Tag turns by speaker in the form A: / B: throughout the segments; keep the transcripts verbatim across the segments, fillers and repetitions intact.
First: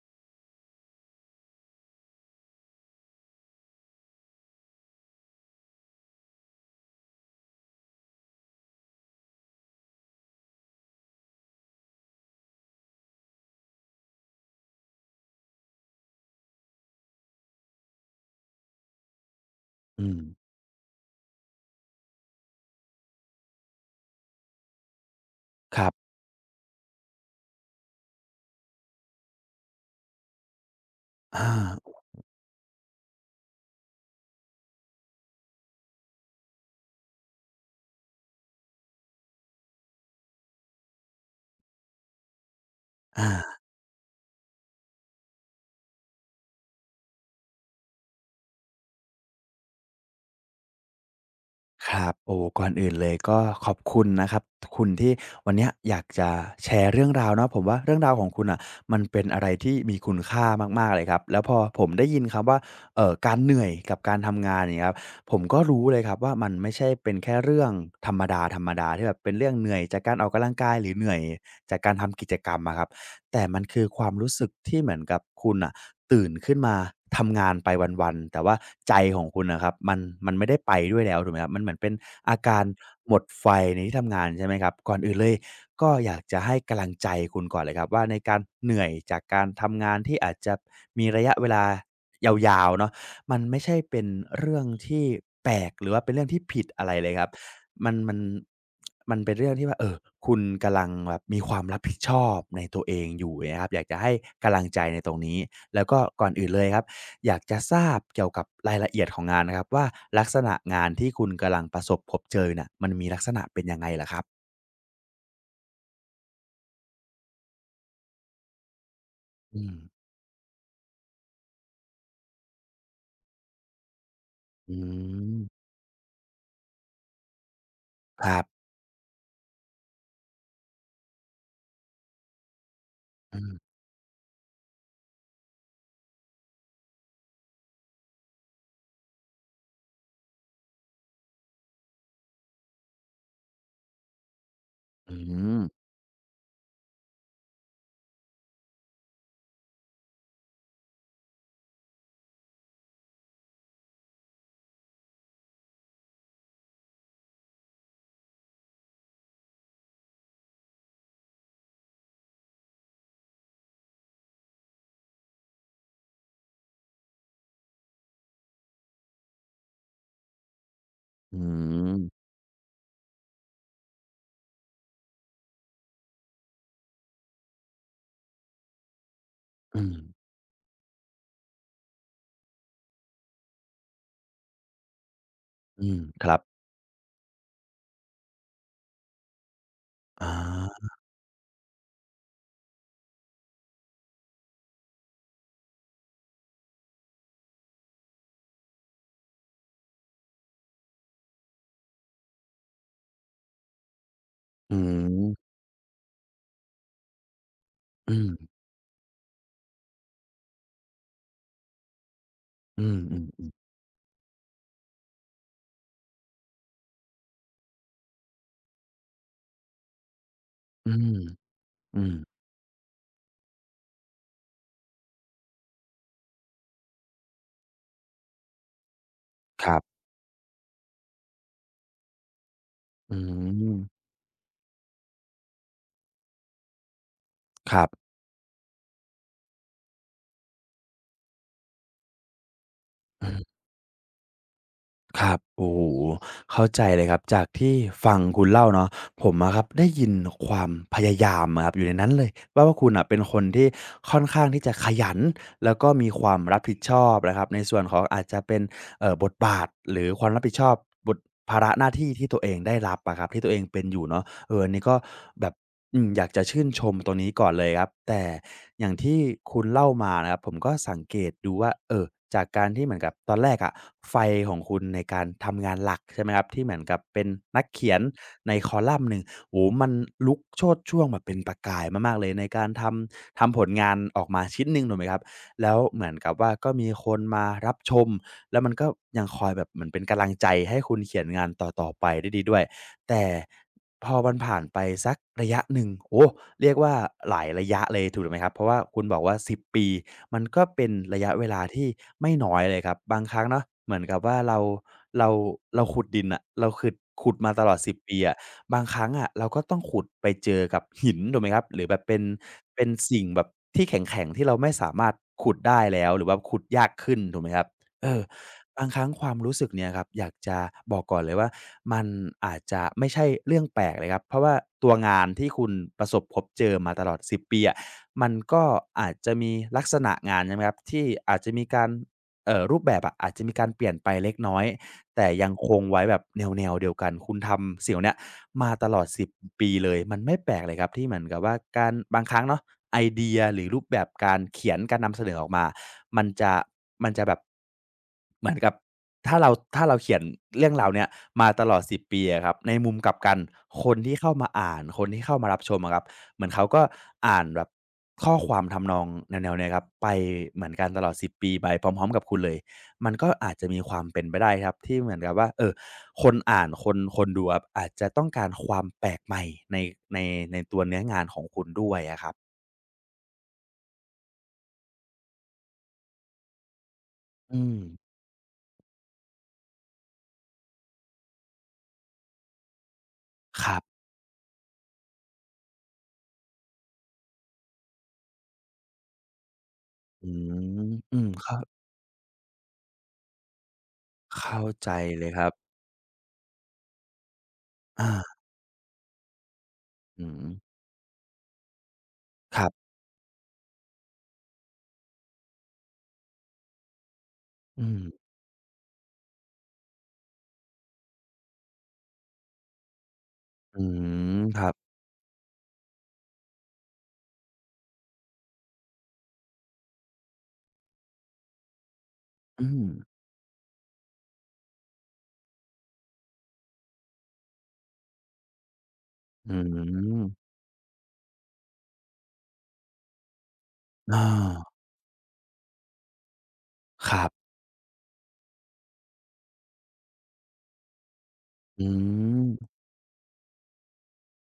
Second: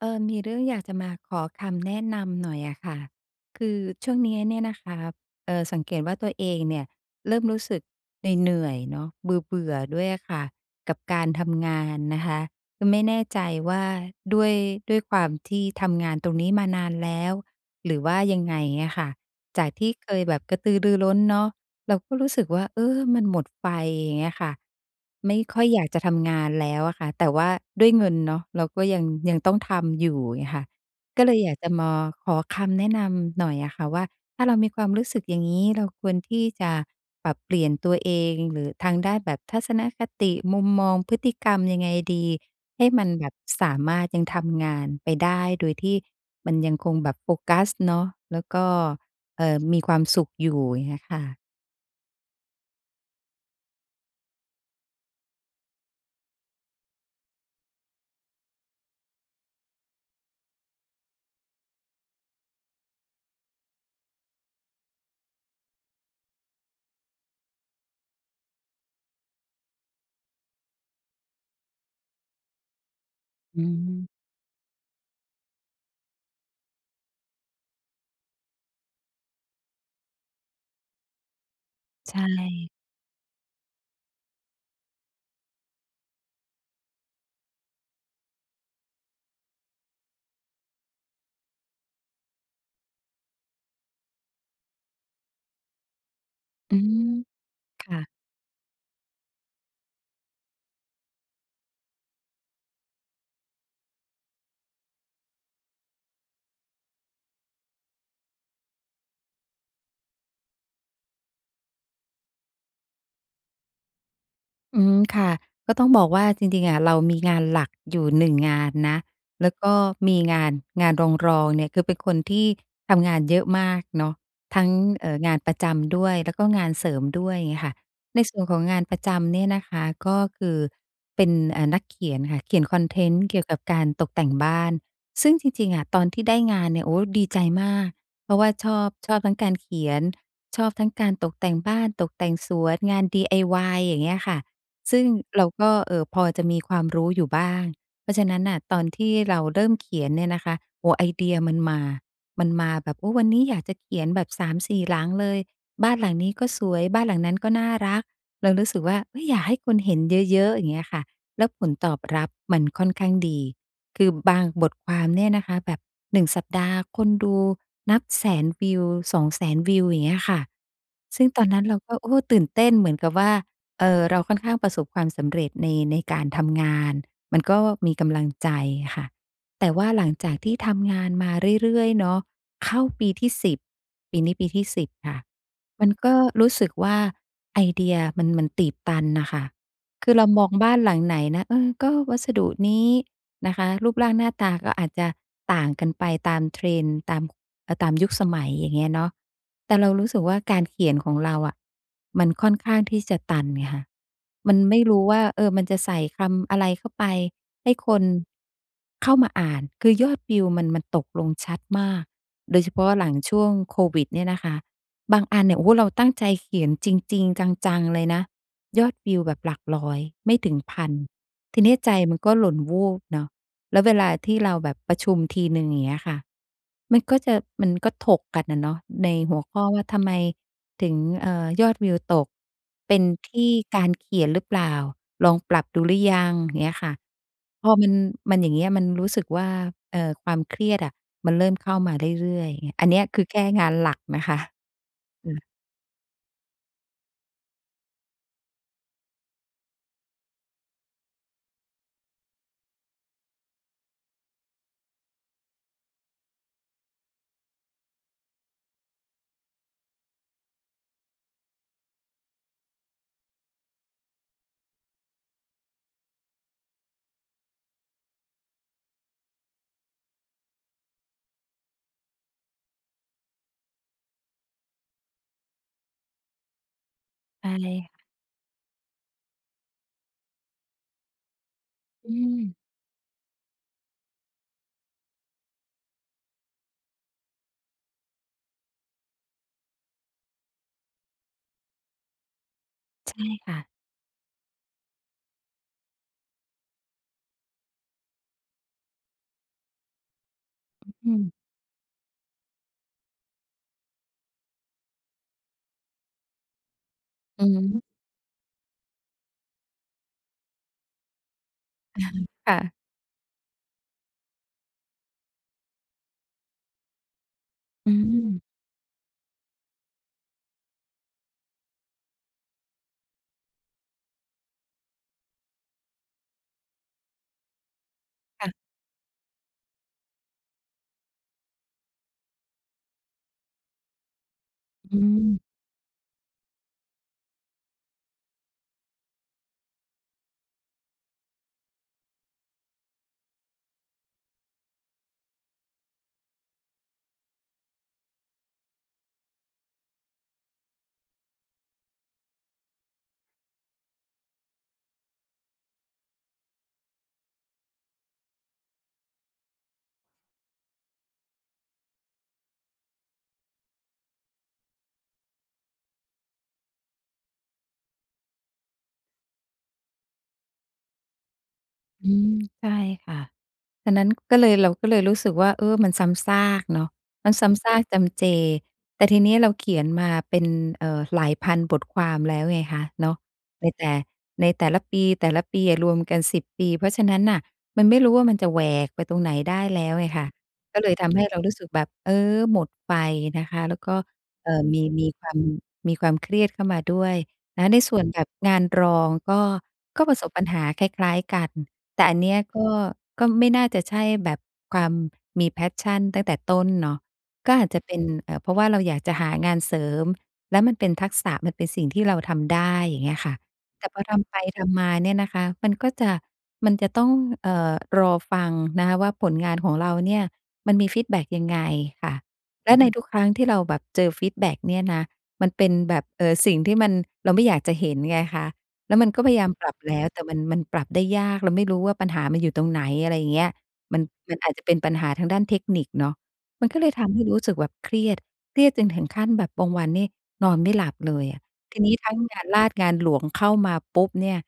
A: เออมีเรื่องอยากจะมาขอคำแนะนำหน่อยอะค่ะ คือช่วงนี้เนี่ยนะคะเอ่อสังเกตว่าตัวเองเนี่ยเริ่มรู้สึกเหนื่อยๆเนาะเบื่อๆด้วยอะค่ะกับการทำงานนะคะคือไม่แน่ใจว่าด้วยด้วยความที่ทำงานตรงนี้มานานแล้ว หรือว่ายังไงอะค่ะ จากที่
B: อื
A: เค
B: ม
A: ยแบบกระตือรือร้นเนาะ เราก็รู้สึกว่าเออมันหมดไฟอย่างเงี้ยค่ะไม่ค่อย
B: ค
A: อยา
B: รั
A: กจะ
B: บ
A: ทำงานแล้วอะค่ะแต่ว่าด้วยเงินเนาะเราก็ยังยังต้องทำอยู่เงี้ยค่ะก็เลย
B: อา
A: อยากจะมาขอคำแนะนำหน่อยอะค่ะว่าถ้าเรามีความรู้สึกอย่างงี้เราควรที่จะปรับเปลี่ยนตัวเองหรือทางด้านแบบทัศนคติมุมมองพฤติกรรมยังไงดีให้มันแบ
B: อา
A: บสามารถยังทำงานไปได้โดยที่มันยังคงแบบโฟกัสเนาะแล้วก็เอ่อมีความสุขอยู่อย่างเงี้ยค่ะ
B: ครับโอ้ก่อนอื่นเลยก็ขอบคุณนะครับคุณที่วันเนี้ยอยากจะแชร์เรื่องราวเนาะผมว่าเรื่องราวของคุณน่ะมันเป็นอะไรที่มีคุณค่ามากๆเลยครับแล้วพอผมได้ยินคำว่าเอ่อการเหนื่อยกับการทำงานอย่างเงี้ยครับผมก็รู้เลยครับว่ามันไม่ใช่เป็นแค่เรื่องธรรมดาๆที่แบบเป็นเรื่องเหนื่อยจากการออกกำลังกายหรือเหนื่อยจากการทำกิจกรรมอะครับ แต่มัน
A: อื
B: คือค
A: ม
B: วามรู้สึกที่เหมือนกับคุณอะตื่นขึ้นมาทำงานไปวันๆแต่ว่าใจของคุณน่ะครับมันมันไม่ได้ไปด้วยแล้วถูกไหมครับมันเหมือนเป็น
A: ใช
B: อาการ
A: ่
B: หมดไฟในที่ทำงานใช่ไหมครับก่อนอื่นเลยก็อยากจะให้กำลังใจคุณก่อนเลยครับว่าในการเหนื่อยจากการทำงานที่อาจจะมีระยะเวลายาวๆเนาะมันไม่ใช่เป็นเรื่องที่แปลกหรือว่าเป็นเรื่องที่ผิด
A: อื
B: อะไรเล
A: ม
B: ยครับ มันมัน
A: ค่ะ
B: มันเป็นเรื่องที่ว่าเออคุณกำลังแบบมีความรับผิดชอบในตัวเองอยู่อย่างเงี้ยครับอยากจะให้กำลังใจในตรงนี้แล้วก็ก่อนอื่นเลยครับอยากจะทราบเกี่ยวกับรายละเอียดของงานนะครับว่าลักษณะงานที่คุณกำลังประสบพบเจอเนี่ยมันมีลักษณะเป็นยังไงเหรอครับ
A: อืมค่ะก็ต้องบอกว่าจริงๆอะเรามีงานหลักอยู่หนึ่งงงานนะแล้ว
B: อืม
A: ก็มีงานงานรองๆเนี่ยคือเป็นคนที่ทำงานเยอะมากเนาะทั้ง
B: อื
A: เอ่องานประ
B: ม
A: จำด้วยแล้วก็งานเสริมด้วยอย่างเงี้ยค่ะใน
B: ค
A: ส่
B: รั
A: วนของ
B: บ
A: งานประจำเนี่ยนะคะก็คือเป็นเอ่อนักเขียนค่ะเขียนคอนเทนต์
B: อื
A: เกี่ยวกั
B: ม
A: บการตกแต่งบ้านซึ่งจริงๆอะตอนที่ได้งานเนี่ยโอ้ดีใจมากเพราะว่าชอบชอบทั้งการเขียนชอบทั้งการตกแต่งบ้านตกแต่งสวนงาน ดี ไอ วาย อย่างเงี้ยค่ะ ซึ่ง
B: อื
A: เรา
B: ม
A: ก็เอ่อพอจะมีความรู้อยู่บ้าง เพราะฉะนั้นน่ะตอนที่เราเริ่มเขียนเนี่ยนะคะโอ้ไอเดียมันมา มันมาแบบโอ้วันนี้อยากจะเขียนแบบสามถึงสี่หลังเลยบ้านหลังนี้ก็สวยบ้านหลังนั้นก็น่ารักเรารู้สึกว่าเฮ้ยอยากให้คนเห็นเยอะๆอย่างเงี้ยค่ะแล้วผลตอบรับมันค่อนข้างดีคือบางบทความเนี่ยนะคะแบบหนึ่งสัปดาห์คนดูนับหนึ่ง ศูนย์ ศูนย์วิวสองแสนวิวอย่างเงี้ยค่ะซึ่ง
B: อื
A: ตอนนั้นเราก็
B: ม
A: โอ้ตื่นเต้นเหมือนกับว่า เออเราค่อนข้างประสบความสำเร็จในในการทำงานมันก็มีกำลังใจค่ะแต่
B: อื
A: ว่า
B: ม
A: หลังจากที่ทำงานมาเรื่อยๆเนาะเข้าปีที่สิบปีนี้ปีที่สิบค่ะมั
B: อื
A: น
B: ม
A: ก็
B: ครับ
A: รู้สึกว่าไอเดียมันมันตีบตันนะคะ คือ
B: อ
A: เรามองบ้าน
B: า
A: หลังไหนนะเออก็วัสดุนี้นะคะรูปร่างหน้าตาก็อาจจะต่างกันไปตามเทรน n ์ตามเอ่อตามยุคสมัยอย่างเงี้ยเนาะแต่เรารู้สึกว่าการเขียนของเราอะมันค่อนข้างที่จะตันไงคะมัน
B: อื
A: ไม่รู้ว่าเอ
B: ม
A: อมันจะใส่คำอะไรเข้าไปให้คน
B: อืม
A: เข้ามาอ่านคือยอดวิวมันมันตกลงชัดมากโดยเฉ
B: อื
A: พาะหลังช่ว
B: ม
A: งโควิดเนี่ยนะคะบางอันเนี่ยโอ้โฮเราตั้งใจเขียนจริงๆจังๆเลยนะ ยอดวิวแบบหลักร้อยไม่ถึง
B: ๆอื
A: หนึ่งพัน
B: ม
A: ทีนี้ใจ
B: อืม
A: มันก็หล่นวูบเนาะแล้วเวลาที่เราแบบประชุมทีหนึ่งอย่างเงี้ยค่ะมันก็จะมันก็ถกกันอะเนาะในหัวข้อ
B: ครั
A: ว่า
B: บ
A: ทำไมถึงเอ่อยอดวิวตกเป็น
B: อื
A: ที่
B: ม
A: การเขียนหรือเปล่าลองปรับดูหรือยังอย่างเงี้ยค่ะพอ
B: ครั
A: มัน
B: บ
A: มันอย่างเงี้ยมันรู้สึกว่าเอ่อความเครียดอะมันเริ่มเข้ามาเรื่อยๆอย่างเงี้ยอันเนี้ยคือแค่งานหลักนะคะ
B: ค
A: อื
B: รับ
A: อ
B: โอ้โหเข้าใจเลยครับจากที่ฟังคุณเล่าเนาะผมอะครับได้ยินความพยายามอะครับอยู่ในนั้นเลยว่าว่าคุณน่ะเป็นคนที่ค่อนข้างที่จะขยันแล้วก็มีความรับผิดชอบนะครับในส่วนของอาจจะเป็นเอ่อบทบาทหรือความรับผิดชอบบทภาระหน้าที่ที่ตัวเองได้รับอะครับที่ตัวเองเป็นอยู่เนาะเอออันนี้ก็แบบ อืมอยากจะชื่นชมตรงนี้ก่อนเลยครับแต่อย่างที่คุณเล่ามานะครับผมก็สังเกตดูว่าเออจากการที่เหมือนกับตอนแรกอะไฟของคุณในการทำงานหลักใช่ไหมครับที่เหมือนกับเป็น
A: ใช่
B: นักเขียนในคอลัมน์หนึ่งโอ้โฮมันลุกโชติช่วงแบบเป็นประกายมา
A: อื
B: กๆเลย
A: ม
B: ในการทำทำผลงานออกมาชิ้นหนึ่งถูกไหมครับแล้วเหมือนกับว่าก็มีคนมารับชมแล้วมันก็ยังคอยแบบเหมือนเป็นกำลังใจให้คุณเขียนงานต่อๆไปได้ดีด้วย แต่
A: ใช่ค่ะ
B: พอมันผ่านไปสักระยะหนึ่งโอ้เรียกว่าหลายระยะเลยถูกไหมครับเพราะว่าคุณบอกว่าสิบปีมันก็เป็น
A: อื
B: ระ
A: ม
B: ยะเวลาที่ไม่น้อยเลยครับบางครั้งเนาะเหมือนกับว่าเราเราเราขุดดินอะเราขึดขุด
A: อือ
B: มาต
A: ฮึ
B: ลอดสิบปีอะบางครั้งอะเราก็ต้องขุดไปเจอกับหินถูกไหมครับหรือแบบเป็นเป็น
A: ค่ะ
B: สิ่งแบบที่แข็งๆที่เราไม่สามารถขุดได้แล้วหรือว่าขุดยากขึ้นถูกไหมครับ
A: อื
B: เออ
A: ม
B: บางครั้งความรู้สึกเนี่ยครับอยากจะบอกก่อนเลยว่ามันอาจจะไม่ใช่เรื่องแปลกเลยครับเพราะว่าตัวงานที่คุณประสบพบเจอมาตลอดสิบปีอะมัน
A: ค่ะ
B: ก็อาจจะมีลักษณะงานใช่ไหมครับที่อาจจะมีการเอ่อรูปแบบอะอาจจะมีการเปลี่ยนไปเล็กน้อย
A: อื
B: แต่ยัง
A: ม
B: คงไว้แบบแนวๆเดียวกันคุณทำสิ่งเหล่าเนี้ย มาตลอดสิบปีเลย มันไม่แปลกเลยครับที่เหมือนกับว่าการบางครั้งเนาะไอเดียหรือรูปแบบการเขียนการนำเสนอออกมามันจะมันจะแบบเหมือนกับถ้าเราถ้าเราเขียนเรื่องราวเนี้ยมาตลอดสิบปีอะครับในมุมกลับกันคนที่เข้ามาอ่านคนที่เข้ามารับชมอะครับเหมือนเขาก็อ่านแบบข้อความทำนองแนวๆเนี้ยครับไปเหมือนกันตลอดสิบปีไปพร้อมๆกับคุณเลยมันก็อาจจะมีความเป็นไปได้ครับที่เหมือนกับว่าเอ่อ คนอ่านคนคนดูอะอาจจะต้องการความแปลกใหม่ในในในตัวเนื้องานของคุณด้วย
A: อื
B: อะค
A: ม
B: รับ
A: ใช่ค่ะฉะนั้นก็เลยเราก็เลยรู้สึกว่าเออมันซ้ำซากเนาะมัน
B: อื
A: ซ้ำซา
B: ม
A: กจำเจแต่ทีนี้เราเขียนมาเป็นเอ่อหลายพันบทความแล้วไงคะเนาะใน
B: ครั
A: แต่
B: บ
A: ในแต่ละปีแต่ละปีอะรวมกันสิบปีเพราะฉะนั้นน่ะมันไม่รู้ว่ามันจะแหวกไปตรงไหนได้แล้วไง
B: อื
A: ค่ะก็เล
B: ม
A: ยทำ
B: อื
A: ให้
B: ม
A: เรารู้
B: เข้า
A: สึกแบบเออหมดไฟนะคะแล้วก็เอ่
B: เข้า
A: อมี
B: ใจ
A: มีค
B: เลย
A: วา
B: ค
A: ม
B: รับ
A: มีความเครียดเข้ามาด้วยนะในส่วน
B: อา
A: แบบงานรองก็ก็ประส
B: อื
A: บปั
B: ม
A: ญหาคล้ายๆกัน แต่อันเนี้ย
B: ค
A: ก็
B: รับ
A: ก็ไม่น่าจะใช่แบบความมี passion ตั้งแต่ต้นเนาะก็อาจจะ
B: อื
A: เป็
B: ม
A: นเอ่อเพราะว่าเราอยากจะหางานเสริมแล้วมันเป็นทักษะมันเป็นสิ่งที่เราทำได้อย่างเงี้ยค่ะ
B: อื
A: แต่พอทำไป
B: มครั
A: ทำมา
B: บ
A: เนี่ยนะคะมันก็จะมันจะต้องเอ่อรอฟังนะคะว่าผลงานของเราเนี่ยมันมีฟีดแบ็กยังไงค่ะ
B: อื
A: และ
B: ม
A: ในทุกครั้งที่เราแบบเจอฟีดแบ็กเนี่ยนะมันเป็นแบบเอ่อสิ่งที่มันเราไม่อยากจะเห็นไงคะ แล้วมันก็พยายา
B: อื
A: มปรับแล้วแต่
B: ม
A: มันมันปรับได้ยากเราไม่รู้ว่าปัญหามันอยู่ตรงไหนอะไรอย่างเงี้ยมัน
B: อา
A: มันอาจจะเป็นปัญหาทางด้านเทคนิคเนาะมันก็เลย
B: ค
A: ทำให้
B: รั
A: รู้
B: บ
A: สึกแบบเครียดเครียดจนถึงขั้นแบบบางวันนี่นอนไม่หลับเลยอะที
B: อื
A: นี้ทั้งงานลา
B: ม
A: ดงานหลวงเข้ามาปุ๊บเนี่ย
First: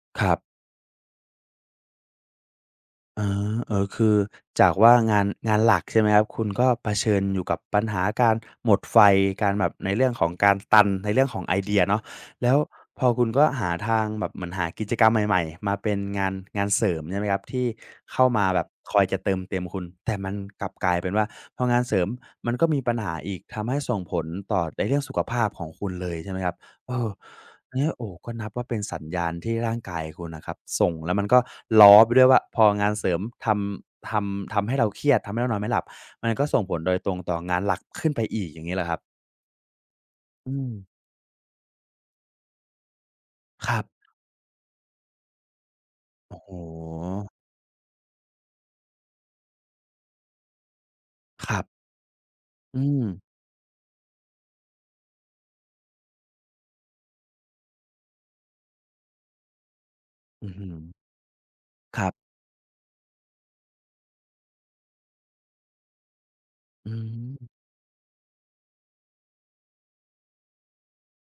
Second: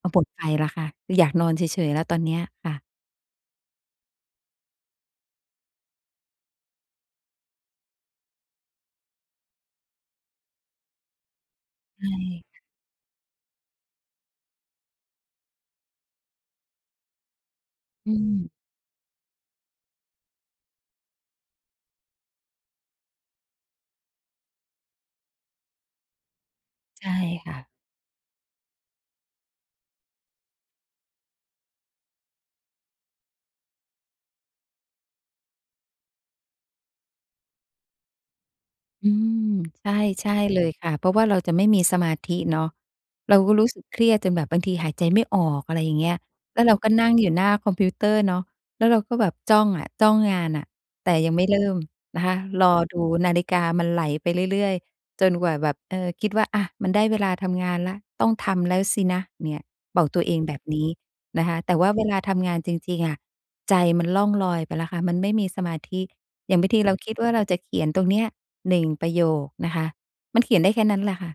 A: เอาหม
B: ค
A: ด
B: รับ
A: ไฟแล้วค่ะอยากนอนเฉยๆแล้วตอนเนี้ยค่ะ
B: อาเออคือจากว่างานงานหลักใช่ไหมครับคุณก็เผชิญอยู่กับปัญหาการหมดไฟการแบบในเรื่องของการตันในเรื่องของไอเดีย
A: ใช
B: เนาะแล้
A: ่
B: วพอคุณก็หาทางแบบเหมือนหากิจกรรมใหม่ๆมาเป็นงานงานเสริมใช่ไหมครับที่
A: อื
B: เข้ามาแบ
A: ม
B: บคอยจะเติมเต็มคุณแต่มันกลับกลายเป็นว่าพองานเสริมมันก็มีปัญหาอีกทำให้ส่งผลต่อในเรื่องสุขภาพของคุณเลยใช่ไหมครับเออ
A: ใช่ค่ะ
B: เนี่ยโอ้ก็นับว่าเป็นสัญญาณที่ร่างกายคุณนะครับส่งแล้วมันก็ล้อไปด้วยว่าพองานเสริมทำทำทำให้เราเครียดทำให้เรานอนไม่หลับมันก็ส่งผลโดยตรงต่องานหลักขึ้นไปอีกอย่างนี้เหรอครับ
A: อืมใช่ใช่
B: อื
A: เลย
B: ม
A: ค่ะเพราะว่าเราจะไม่มีสมาธิเนาะเราก็
B: ค
A: รู้สึ
B: รับ
A: กเครียดจนแบบบางทีหายใจไม่ออกอะไรอย่างเงี้ย
B: โอ้โฮ
A: แล้วเราก็นั่งอยู่หน้าคอมพิวเตอร์เนาะแล้วเราก็แบบจ้องอะจ้องงานน่ะแต่ยังไม่
B: ครั
A: เริ่ม
B: บ
A: นะคะรอ
B: อื
A: ดู
B: ม
A: นาฬิกามันไหลไปเรื่อยๆจนกว่าแบบเออคิดว่าอะมันได้เวลาทำงานแล้วต้องทำแล้วสินะเนี่ยบอกตัวเอง
B: อื้
A: แบ
B: อ
A: บ
B: ฮือ
A: นี้นะคะแต่ว่า
B: ค
A: เว
B: รั
A: ลา
B: บ
A: ทำงานจริงๆอะใจมันล่องลอยไปแล้วค่ะมันไม่มีสมาธิ อย่างบางที
B: อื
A: เราคิดว่าเราจะ
B: ม
A: เขียนตรงเนี้ยหนึ่งประโยคนะคะมันเขียนได้แค่นั้นแหละค่ะ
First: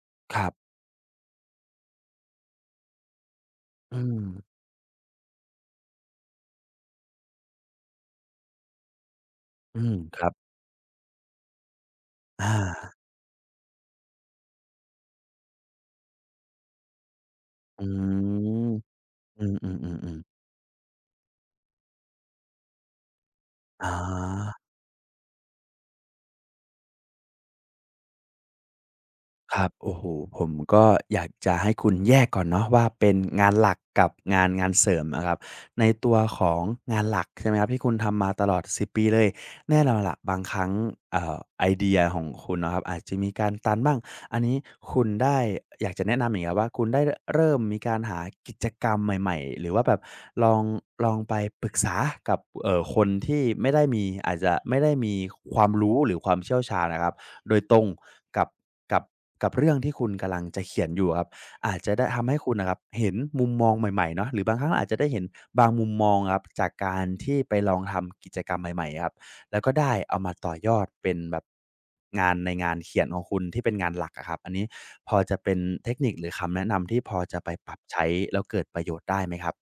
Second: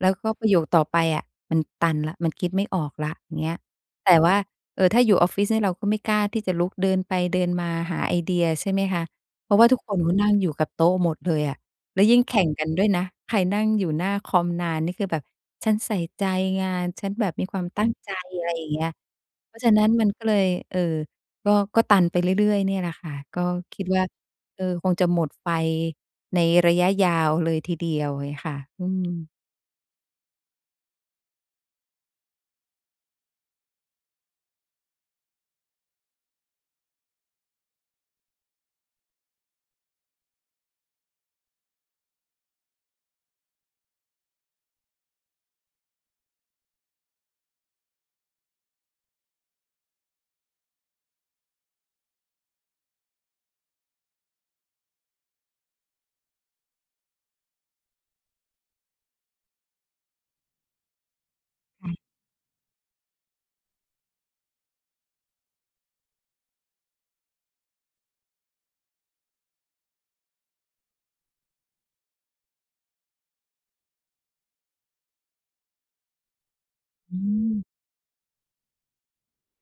A: แล้วก็
B: ค
A: ป
B: รั
A: ระโยค
B: บ
A: ต่อไปอะมันตันแล้วมันคิดไม่ออกแล้วอย่างเงี้ย
B: อื
A: แต่
B: ม
A: ว่าเอ่อถ้าอยู่ออฟฟิศเนี่ยเราก็ไม่กล้าที่จะลุกเดินไปเดินมาหาไอเดียใช่ไหมคะเพราะว่าทุ
B: อื
A: กค
B: ม
A: นก็
B: ครั
A: นั่
B: บ
A: งอยู่กับโต๊ะหมดเลยอะแล้วยิ่งแข่ง
B: อา
A: กันด้วยนะใครนั่งอยู่หน้าคอมนานนี่คือแบบฉันใส่ใจงานฉันแบบมีความ
B: อื
A: ตั้งใจอะไรอ
B: ม
A: ย่างเงี้ย
B: อื
A: เพ
B: ม
A: ราะ
B: อื
A: ฉะ
B: มอ
A: นั้น
B: ม
A: มั
B: อื
A: น
B: ม
A: ก็เลยเอ่อก็ก็ตันไปเรื่อยๆเนี่ยแหละค่ะก็คิด
B: อ่
A: ว่า เอ
B: า
A: อคงจะหมดไฟในระยะยาวเลยทีเดียว่เลยค่ะอืม
B: ครับโอ้โฮผมก็อยากจะให้คุณแยกก่อนเนาะว่าเป็นงานหลักกับงานงานเสริมอะครับในตัวของงานหลักใช่ไหมครับที่คุณทำมาตลอดสิบปีเลย แน่นอนแหะบางครั้งเอ่อไอเดียของคุณนะครับอาจจะมีการตันบ้างอันนี้คุณได้อยากจะแนะนำอย่างเงี้ยว่าคุณได้เริ่มมีการหากิจกรรมใหม่ๆหรือว่าแบบลองลองไปปรึกษากับเอ่อคนที่ไม่ได้มีอาจจะไม่ได้มีความรู้หรือความเชี่ยวชาญนะครับโดยตรงกับกับกับเรื่องที่คุณกำลังจะเขียนอยู่อครับอาจจะได้ทำให้คุณนะครับเห็นมุมมองใหม่ๆเนาะหรือบางครั้งอาจจะได้เห็นบางมุมมองครับจากการที่ไปลองทำกิจกรรมใหม่ๆครับ แล้วก็ได้เอามาต่อยอดเป็นแบบงานในงานเขียนของคุณที่เป็นงานหลักอะครับอันนี้พอจะเป็นเทคนิคหรือคำแนะนำที่พ
A: อื
B: อจะไปปรับ
A: ม
B: ใช้แล้วเกิดประโยชน์ได้ไหมครับ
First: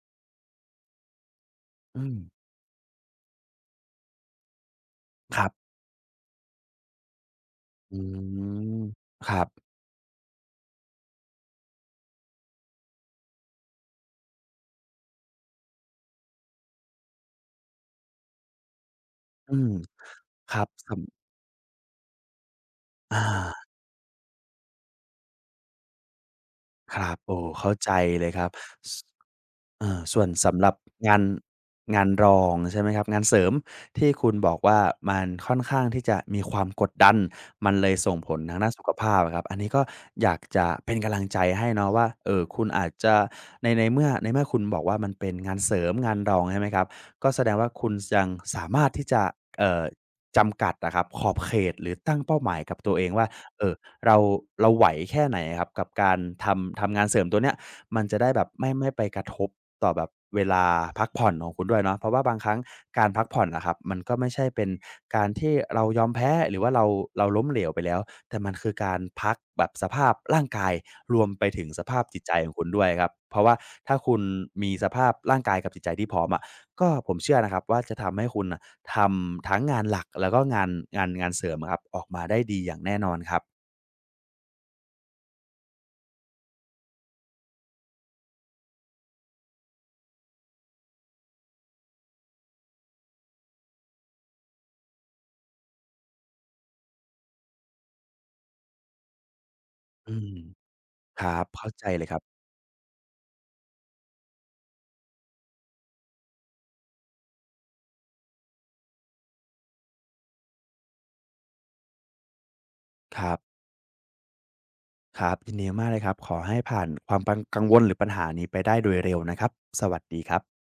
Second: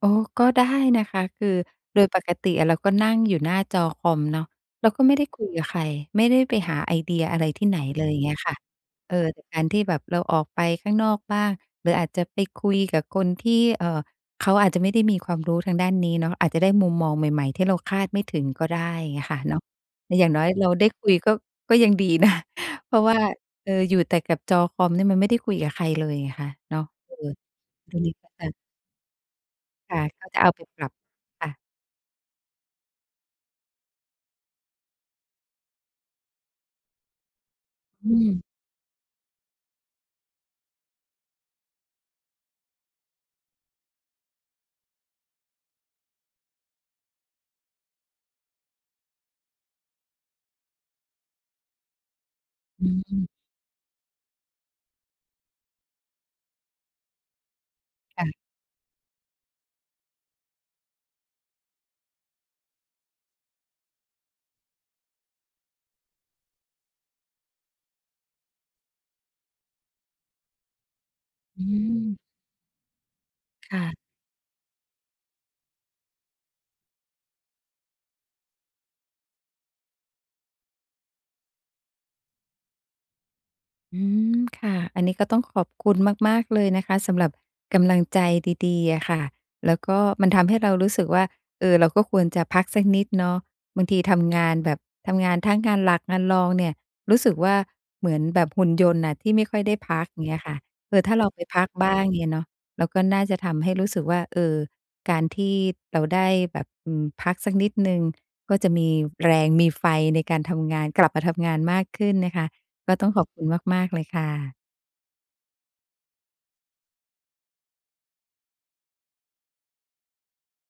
A: โอ้ก็ได้นะคะคือโด
B: อื
A: ย
B: ม
A: ปกติอะเราก็นั่งอยู่หน้าจอคอมเนาะเราก็ไม่ได้
B: ค
A: คุ
B: รั
A: ยกั
B: บ
A: บใครไม่ได้ไปหาไอเดียอะไรที่ไหน
B: อื
A: เลยอย่างเงี้ยค่ะ
B: ม
A: เอ
B: ค
A: อ
B: รั
A: แต่
B: บ
A: การที่แบบเราออกไปข้างนอกบ้างหรืออาจจะไปคุยกับคนที่เอ่อเขาอาจจะไม่ได้มีความรู้ทางด้านนี้เนาะอาจจะได้มุมมองใหม่ๆที่เราคาดไม่ถึงก็ได้อย่างเงี้ยค่ะ
B: อื
A: เนาะ
B: ม
A: แต่อย่างน้อย
B: ครับ
A: เราได้คุย
B: สำ
A: ก็ก็ยังดีนะ เพราะว่า
B: อา
A: เอออยู่แต่กับจอคอมเนี่ยมันไม่ได้คุยกับใครเลยไงคะเนาะ
B: ค
A: เอ
B: รั
A: อ
B: บโอ้เข้าใจ
A: ตรงนี้
B: เล
A: ก็
B: ยครับ
A: จะ
B: ส เออ
A: ค่ะ
B: ส่ว
A: ก็
B: น
A: จะเอา
B: สำ
A: ไป
B: หรับ
A: ปรับ
B: งาน
A: ค่ะ
B: งานรองใช่ไหมครับงานเสริมที่คุณบอกว่ามันค่อนข้างที่จะมีความกดดันมันเลย
A: อื
B: ส่งผ
A: ม
B: ลทางด้านสุขภาพอะครับอันนี้ก็อยากจะเป็นกำลังใจให้เนาะว่าเอ่อคุณอาจจะในในเมื่อในเมื่อคุณบอกว่ามันเป็นงานเสริมงานรองใช่ไหมครับก็แสดงว่าคุณยังสามารถที่จะเอ่อจำกัดอะครับขอบเขตหรือตั้งเป้าหมายกับ
A: อื
B: ตัวเองว่า
A: ม
B: เอ่อเราเราไหวแค่ไหนอะครับกับการทำทำงานเสริมตัวเนี้ย มันจะได้แบ
A: ค่ะ
B: บไม่ไม่ไปกระทบต่อแบบเวลาพักผ่อนของคุณด้วยเนาะเพราะว่าบางครั้งการพักผ่อนอะครับมันก็ไม่ใช่เป็นการที่เรายอมแพ้หรือว่าเราเราล้มเหลวไปแล้วแต่มันคือการพักแบบสภาพร่างกายรวมไป
A: อื
B: ถึงสภาพจิตใจ
A: ม
B: ของคุณด้วยครับเพราะว่า
A: ค่ะ
B: ถ้าคุณมีสภาพร่างกายกับจิตใจที่พร้อมอะก็ผมเชื่อนะครับว่าจะทำให้คุณน่ะทำทั้งงานหลักแล้วก็งานงานงานเสริมครับออกมาได้ดีอย่างแน่นอนครับ
A: อืมค่ะอันนี้ก็ต้องขอบคุณมากๆเลยนะคะสำหรับกำลังใจดีๆอะค่ะแล้วก็มันทำให้เรารู้สึกว่าเออเราก็ควรจะพักสักนิดเนาะบางทีทำงานแบบทำงานทั้งงานหลักงานรองเนี่ยรู้สึกว่าเหมือนแบบหุ่นยนต์น่ะที่ไม่ค่อยได้พัก
B: อื
A: อย่าง
B: ม
A: เงี้ยค่ะเออถ้า
B: ค
A: เรา
B: รั
A: ไป
B: บ
A: พัก
B: เข้าใจ
A: บ้า
B: เล
A: ง
B: ยครั
A: เนีย
B: บ
A: เนาะเราก็น่าจะทำให้รู้สึกว่าเออการที่เราได้แบบอืมพักสักนิดหนึ่งก็จะมีแรงมีไฟในการทำงานกลับมาทำงานมากขึ้นนะคะ ก็ต้อง
B: ค
A: ขอบ
B: รับ
A: คุณมากๆเลยค่ะ
B: ครับยินดีมากเลยครับขอให้ผ่านความกังวลหรือปัญหานี้ไปได้โดยเร็วนะครับสวัสดีครับ